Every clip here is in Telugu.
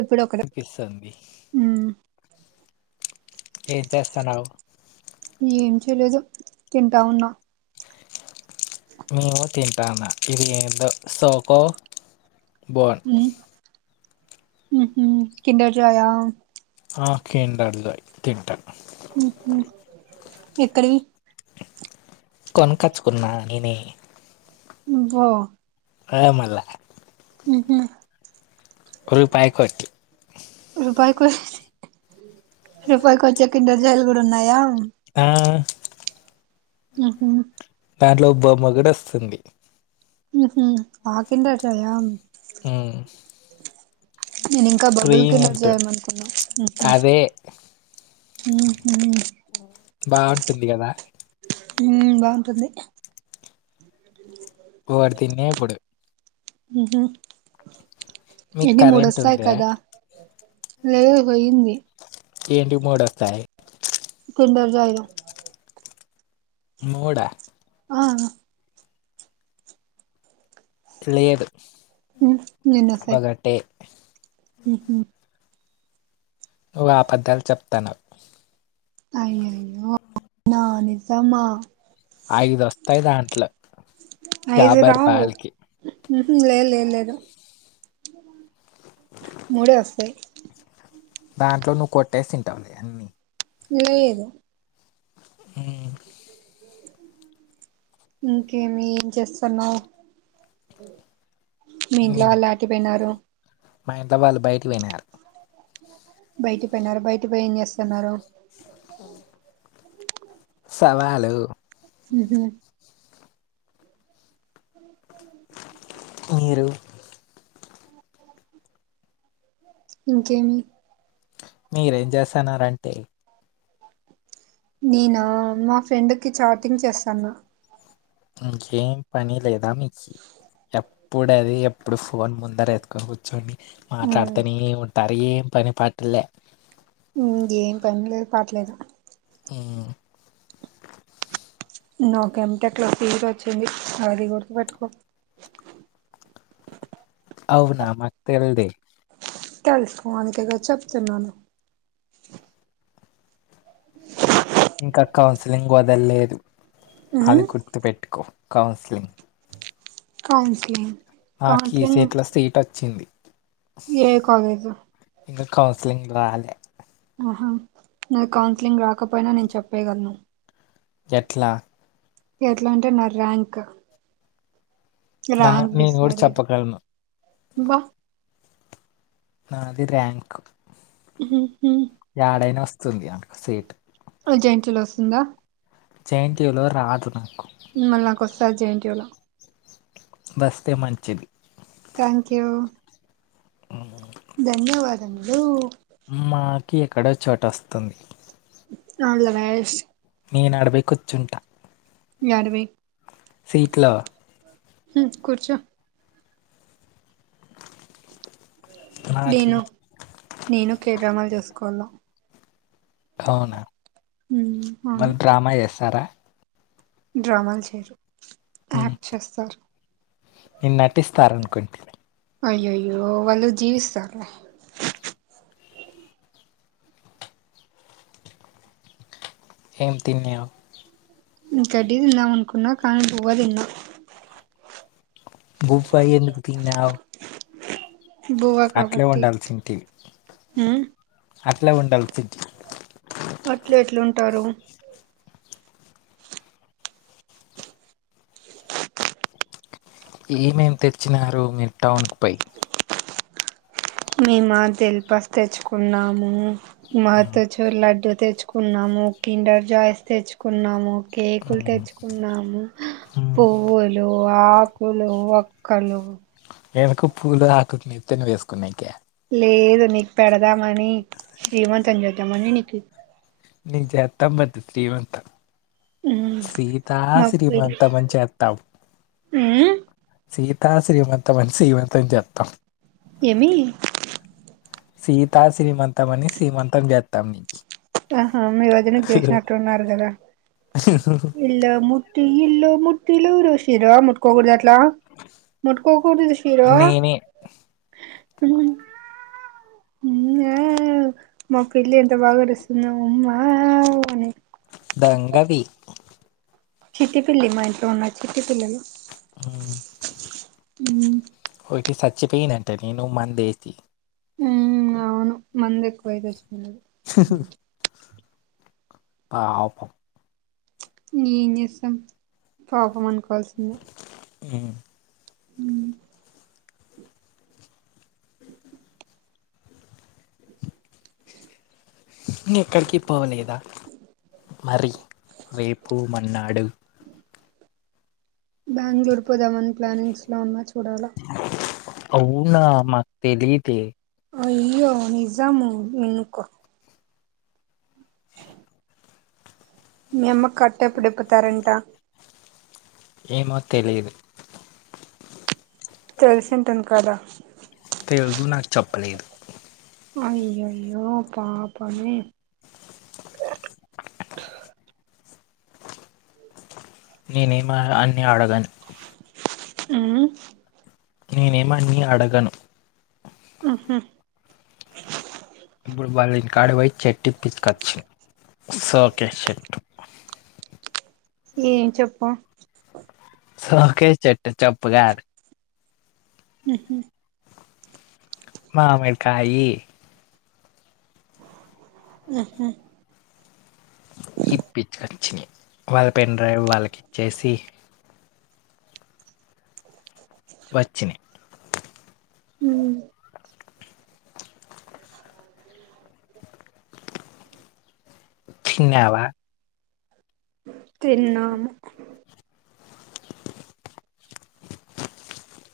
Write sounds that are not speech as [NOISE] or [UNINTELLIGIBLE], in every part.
ఇప్పుడు ఒకడ పిస్తంది ఏం చేస్తాన్నావ్ ఏం చేయలేదు తింటా ఉన్నా మేము తింటాన ఇది ఏందో సోకో బోన్ మ్మ్ మ్మ్ఉహ్మ్ కిండర్ జాయా ఆ కిండర్ జాయ్ తింటనా మ్మ్ఉహ్మ్ ఎక్కడివి కొనక్కచ్చుకున్నా నేనే ఉమ్మ్ ఓ హ మల్ల మ్మ్ఉహ్మ్ రూపాయి కొట్టి రూపాయికి రూపాయికి ఒచ్చే కిండర్ జాయ్లు కూడా ఉన్నాయా ఆ మ్మ్ఉహ్మ్ దాంట్లో బొమ్మ కూడా ఒస్తుంది ఉహు ఆకిండటయా ఆ నేను ఇంకా బబుల్ కిలర్జీ చేయమనుకున్నాను ఏ ఉహూ ఊ బావుంటుంది గదా ఉమ్ బావుంటుంది గోడు తిన్నే ఇప్పుడు ఉహుం మీకు ఎన్ని మూడు కరెంట్ వస్తాయి ఉందే కదా లేదు పోయింది ఏంటి మోడొస్తాయి కిండర్ జాయ్‌లో ముడా ఆఆ లేదు ఉమ్మ్ ఎన్నొస్తాయి ఒకటే మ్మ్ఉహ్మ్ నువ్వు ఆబద్ధాలు చెప్తన్నావ్ అయ్యాయ్యో నా నిజమా ఐదు వస్తాయి దాంట్లో ఐదు యాభై రావు రూపాయలకి ఉహు లేదు లేదు లేదు మూడే వస్తాయి దాంట్లో నువ్వు కొట్టేసి తింటావులే అన్నీ లేద హ్మ్ ఇంకేమి ఏం చేస్తున్నావ్ మీ ఇంట్లో ఉమ్. వాళ్ళు ఆటిపోయినారు మా ఇంట్లో వాళ్ళు బయటకి పోయినారు బయట పోయినారు బయట పోయి ఏం చేస్తున్నారు ఆ సవాలు ఉ మీరు ఇంకేమి మీరు ఏం చేస్తన్నారు అంటే నేనా మా ఫ్రెండ్కి చాటింగ్ చేస్తాన్న ఇంకేం పని లేదా మీక్ ఎప్పుడది ఎప్పుడు ఫోన్ ముందర ఎతుకొని కూర్చోని మాట్లాడితేనే ఉంటారు ఏం పని పాట్లలే ఇంగేం పని లేదు పాట లేదు హ్మ్ నాకు ఎంటెక్ లో ఫీవర్ వచ్చింది అది గుర్తుపెట్టుకో అవునా మాకు తెల్దే తెలుసుకొ అందుకే కదా చెప్తున్నాను ఇంకా కౌన్సిలింగ్ వదలేదు ఉమ్ అది గుర్తుపెట్టుకో కౌన్సిలింగ్ కౌన్సిలింగ్ నాకీ ఇ కౌన్సిలింగ్ సైట్లో సీట్ వచ్చింది ఏ కాలేజు ఇంగా కౌన్సిలింగ్ రాలే ఆహా నా కౌన్సిలింగ్ రాకపోయినా నేను చెప్పేయగలను ఎట్లా ఎట్లా అంటే నా ర్యాంక్ నా ర్యాంక్ నేను కూడా డిసైడేడ్ చెప్పగలను వా నాది ర్యాంక్ యాడైనా వస్తుంది నాకు సీట్ ఓ జేఎన్‌టీయూ ల వస్తుందా జేఎన్టీయూలో రాదు నాకు మళ్ళా నాకు వస్తది జేఎన్‌టీయూలో వస్తే మంచిది. థ్యాంక్ యూ ధన్యవాదములు మాకి ఎక్కడో చోటు వస్తుంది అల్ ది బెస్ట్ నేను ఆడ పోయి కూర్చుంటా యాడ పోయ్ సీట్లో హ్మ్ కూర్చో నాకి నేను నేను కేడ్రామాలు చేసుకోవల్ల అవునా అవును వాళ్ళు డ్రామా చేస్తారా డ్రామాలు చేయరు ఉమ్, యాక్ట్ చేస్తారు నేను నటిస్తారు అనుకుంటీ అయ్యాయ్యో వాళ్ళు జీవిస్తారు ఏం తిన్నావ్ గడ్డీ తిందాం అనుకున్నా కానీ బువ్వ తిన్నా బువ్వ ఎందుకు తిన్నావ్ బువ్వ కాబట్టి ఉండాల్సింటివి హ్మ్ అట్లే ఉండాల్సింటివి అట్లే ఇట్లా ఉంటారు ఏమేం తెచ్చినారు మీరు టౌన్ కి పోయి మేమ దిల్పస్ తెచ్చుకున్నాము మత్ తెచూర్ లడ్డూ తెచ్చుకున్నాము కిండర్ జాయ్స్ తెచ్చుకున్నాము కేకులు ఉమ్, తెచ్చుకున్నాము. ఉమ్, పువ్వులు, ఆకులు, ఒక్కలు. దేనికో పూలు ఆకుకి నెత్తిన వేసుకునేకా? లేదు నీకు పెడదామని శ్రీమంతం చేద్దామని నీకి నీకు చెత్తాం పట్టు స్రీమంతం. సీతా మా పిన్ని శ్రీమంతం అని చెత్తాం. ఉమ్ సీతా శ్రీమంతమని సీమంతం చేత్తం. ఏమి సీతా శ్రీమంతం అని సీమంతం చేత్తం నీకి ఆహా మీ వదనకి చేసినట్టున్నారు కదా ఇల్ల ము ట్టి ఇల్లు ముట్టిలూరు శిరో ముట్టుకోకూడదట్లా ముట్టుకోకూడదు శిరో. నేనే మ. మ్ మ్యా మా పిల్లి ఎంత బాగా అరుస్తుందో ఉమ్మ దొంగది చిట్టి పిల్లి మా ఇంట్లో ఉన్నది చిట్టి పిల్లలు ఉమ్, మ్ ఒకటి సచ్చిపోయినంటనే నువ్వు మందేసి. మ్ అవును మందు ఎక్కువై సచ్చిపోయింది అది. పాపం ఏం చేస్తాం పాపం అనుకోవాల్సిందే. మ్ మ్ ఎక్కడికి పోలేదా మరి రేపు, మన్నాడు బ్యాంగళూర్ పోదామని ప్లానింగ్స్ లో ఉన్నా చూడాల. అవునా మాక్ తెలీదే అయ్యో నిజము వినుకో. మ అమ్మకి కట్టెప్పుడు ఇప్పుతారంట? ఏమో తెలీదు. తెలిసింటుంది కదా తెల్దు నాకు చెప్పలేదు. అయ్యయ్యో పాపమే నేనేమ అన్ని అడగను. మ్ నేనేమి అన్ని అడగను. మ్హు ఇప్పుడు వాళ్ళింటికాడకి పోయి చెట్టు ఇప్పించుకొచ్చ సోకేస్ చెట్టు. ఏం చెప్పు సోకేస్ చెట్టు చెప్పు కాదు. మ్ హు మామిడికాయి మ్ హు ఇప్పిచుకొచ్చినయి వాళ్ళ పెన్ డ్రైవ్ వాళ్ళకి ఇచ్చేసి వచ్చిన ఉం తిన్నావా తిన్నాము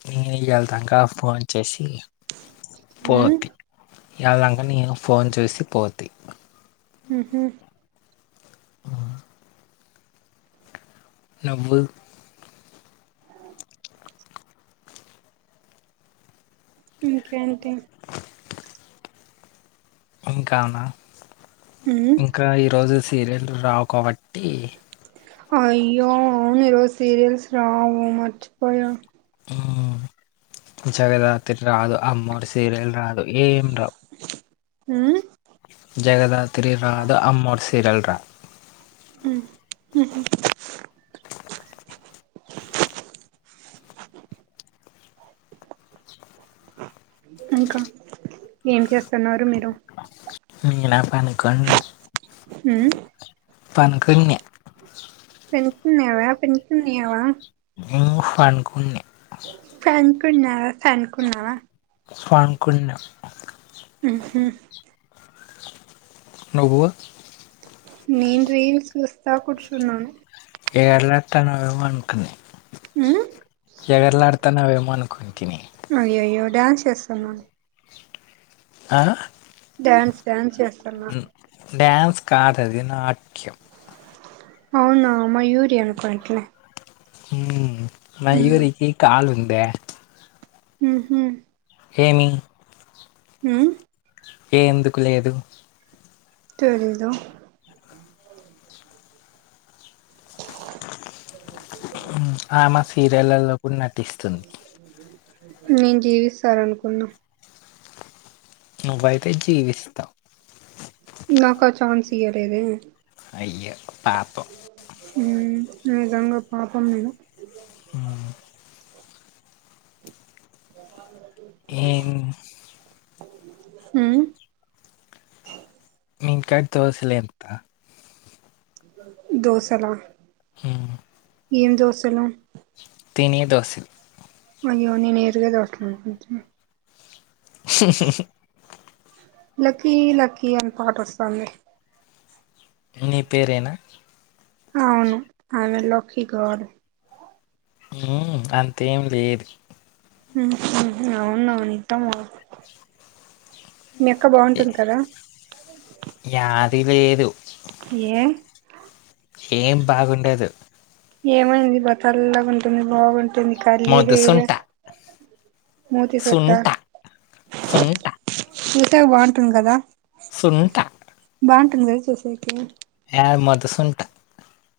నేను వెళ్తాక ఫోన్ చేసి మ్మ్ పోద్ది [UNINTELLIGIBLE] వెళ్ళక న ఫోన్ చేూసి పోతాయి [UNINTELLIGIBLE] హు హమ్ నువ్వు ఇంకేంటి ఇంకానా ఉం ఇంకా ఈరోజు సీరియల్ రావు కాబట్టి అయ్యో అవును ఈ రోజు సీరియల్స్ రావు మర్చిపోయా ఉం జగరాత్రి రాదు అమ్మోరు సీరియల్ రాదు ఏం రావు మ్మ్ జగదాత్రి రాదు అమ్మోర్ సీరియల్ రాదు ఉం హూ హమ్ ఇంకా ఏం చేస్తున్నారు మీరు మీ నా పనుకుం [UNINTELLIGIBLE] ఉం పంక్య [UNINTELLIGIBLE] పెంచతున్నావా పెంచతున్నాయావా [UNINTELLIGIBLE] ఇే ఫన్కుని [UNINTELLIGIBLE] ఫంకున్నావా ఫంకు ఉన్నావా [UNINTELLIGIBLE] ఫణకుంన్నా [UNINTELLIGIBLE] ఉ హమ్ నువ్వు నేను రీల్స్ చూస్తా కూర్చున్నాను ఎగరలాడుతానువేమ అనుకున్నా మ్మ్ ఎగరలాడుతానువేమ అనుకుని [UNINTELLIGIBLE] తని [UNINTELLIGIBLE] అయ్యో అయ్యో డ్యాన్స్ చేస్తున్నా ఆ డ్యాన్స్ డ్యాన్స్ చేస్తన్నా డ్యాన్స్ కాదది నాట్యం అవునా మయూరి అనుకుంట్లే ఉం మయూరికి కాలు ఉందే ఉ హమ్ ఏమి ఉమ్ ఎందుకు లేదు తెలిదు ఆమె సీరియల్లల్లో కూడా నటిస్తుంది నేను జీవిస్తారనుకున్నా నువ్వైతే జీవిస్తావ్ నాకు ఆ ఛాన్స్ ఇయలేేదే అయ్యో పాపం ఉ నిజంగా పాపం మీరు ఊ జాపాకు రెడ్డి ఏం ఊ మీ ఇంట్కాడ దోసలేంత దోసలా మ్మ్. ఏం దోసలు తినే దోశలు అయ్యో నేనేరుగా దోసెలు అనుకుంటున్న స్హ్ హుహుహు లక్కీ లక్కీ అన్ పాటోస్తంది నీ పేరేనా అవును ఆమె లోక్కి గర్ల్ ఊ ఉ అంతేం లేద్ ఉహు అవున నిద్దమ ఏ కదా యాది లేేదు ఏ ఏం బాగుండదు ఏమైంది బా తెల్లగుంటుంది బాగుంటుంది కర్లీ హెయిర్ మొదుసుంట మూతి సొట్ట సుంట సుంట చూసేకి బాగుంటుంది కదా సుంట బాగుంటుంది కదా చూసేకి ఏ మొద్దుసుంట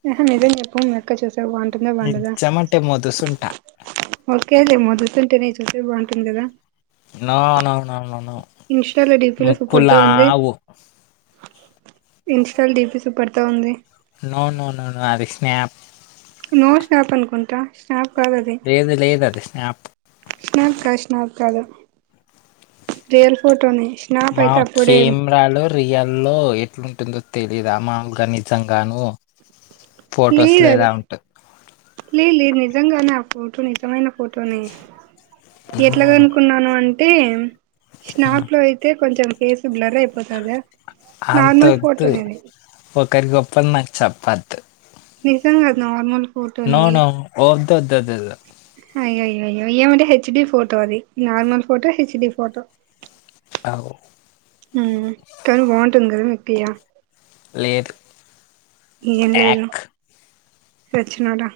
ఎహే నిజం చెప్పు మీ అక్క చూసేకి బాగుంటుందా బాగుండదా నిజమంటే మొదుసుంట ఓకే లే మొద్దుసుంటనీ చూస్తే బాగుంటుంది కదా no now now now now ఇన్స్టాలో డీపీలో సూపర్తో ముక్కులావు ఇన్స్టాల్ డిపిస్ పెడతా ఉంది నో నో నో నో అది స్నాప్ నో స్నాప్ అనుకుంటా స్నాప్ కాదది లేదు లేదు అది స్నాప్ స్నాప్ కాద్ స్నాప్ కాదు రియల్ ఫోటోనే స్నాప్ మా అయితే అప్పుడేం కెమ్రాలో రీయాల్లో ఎట్లుంటుందో తెలియదా అ మామల్గా నిజంగాను ఫొటోస్లో తేలిదది ఎలా ఉంటుంది లేద్ లేదు నిజంగానే ఆ ఫోటో నిజమైన ఫోటోనే నో నో ఎట్లగనుక్కున్నాను అంటే స్నాప్ లో అయితే కొంచెం ఫేస్ బ్లర్ అయిపోతదా అంత నార్మల్ వద్దు ఫోటోనే అది ఒకరి గొప్పల్ నాక్ చెప్పద్ నిజంగా అద్ నార్మల్ నో ఫోటోనే నో వద్దు వద్దు వద్దు వద్దు. అయ్యయ్యయ్యో ఏమంటే హెచ్ డి ఫోటో అది normal photo H D photo ఔ ఉమ్ తను బాగుంటుంది కదా నిత్య లేదు ఏం లేదు సచ్చినోడా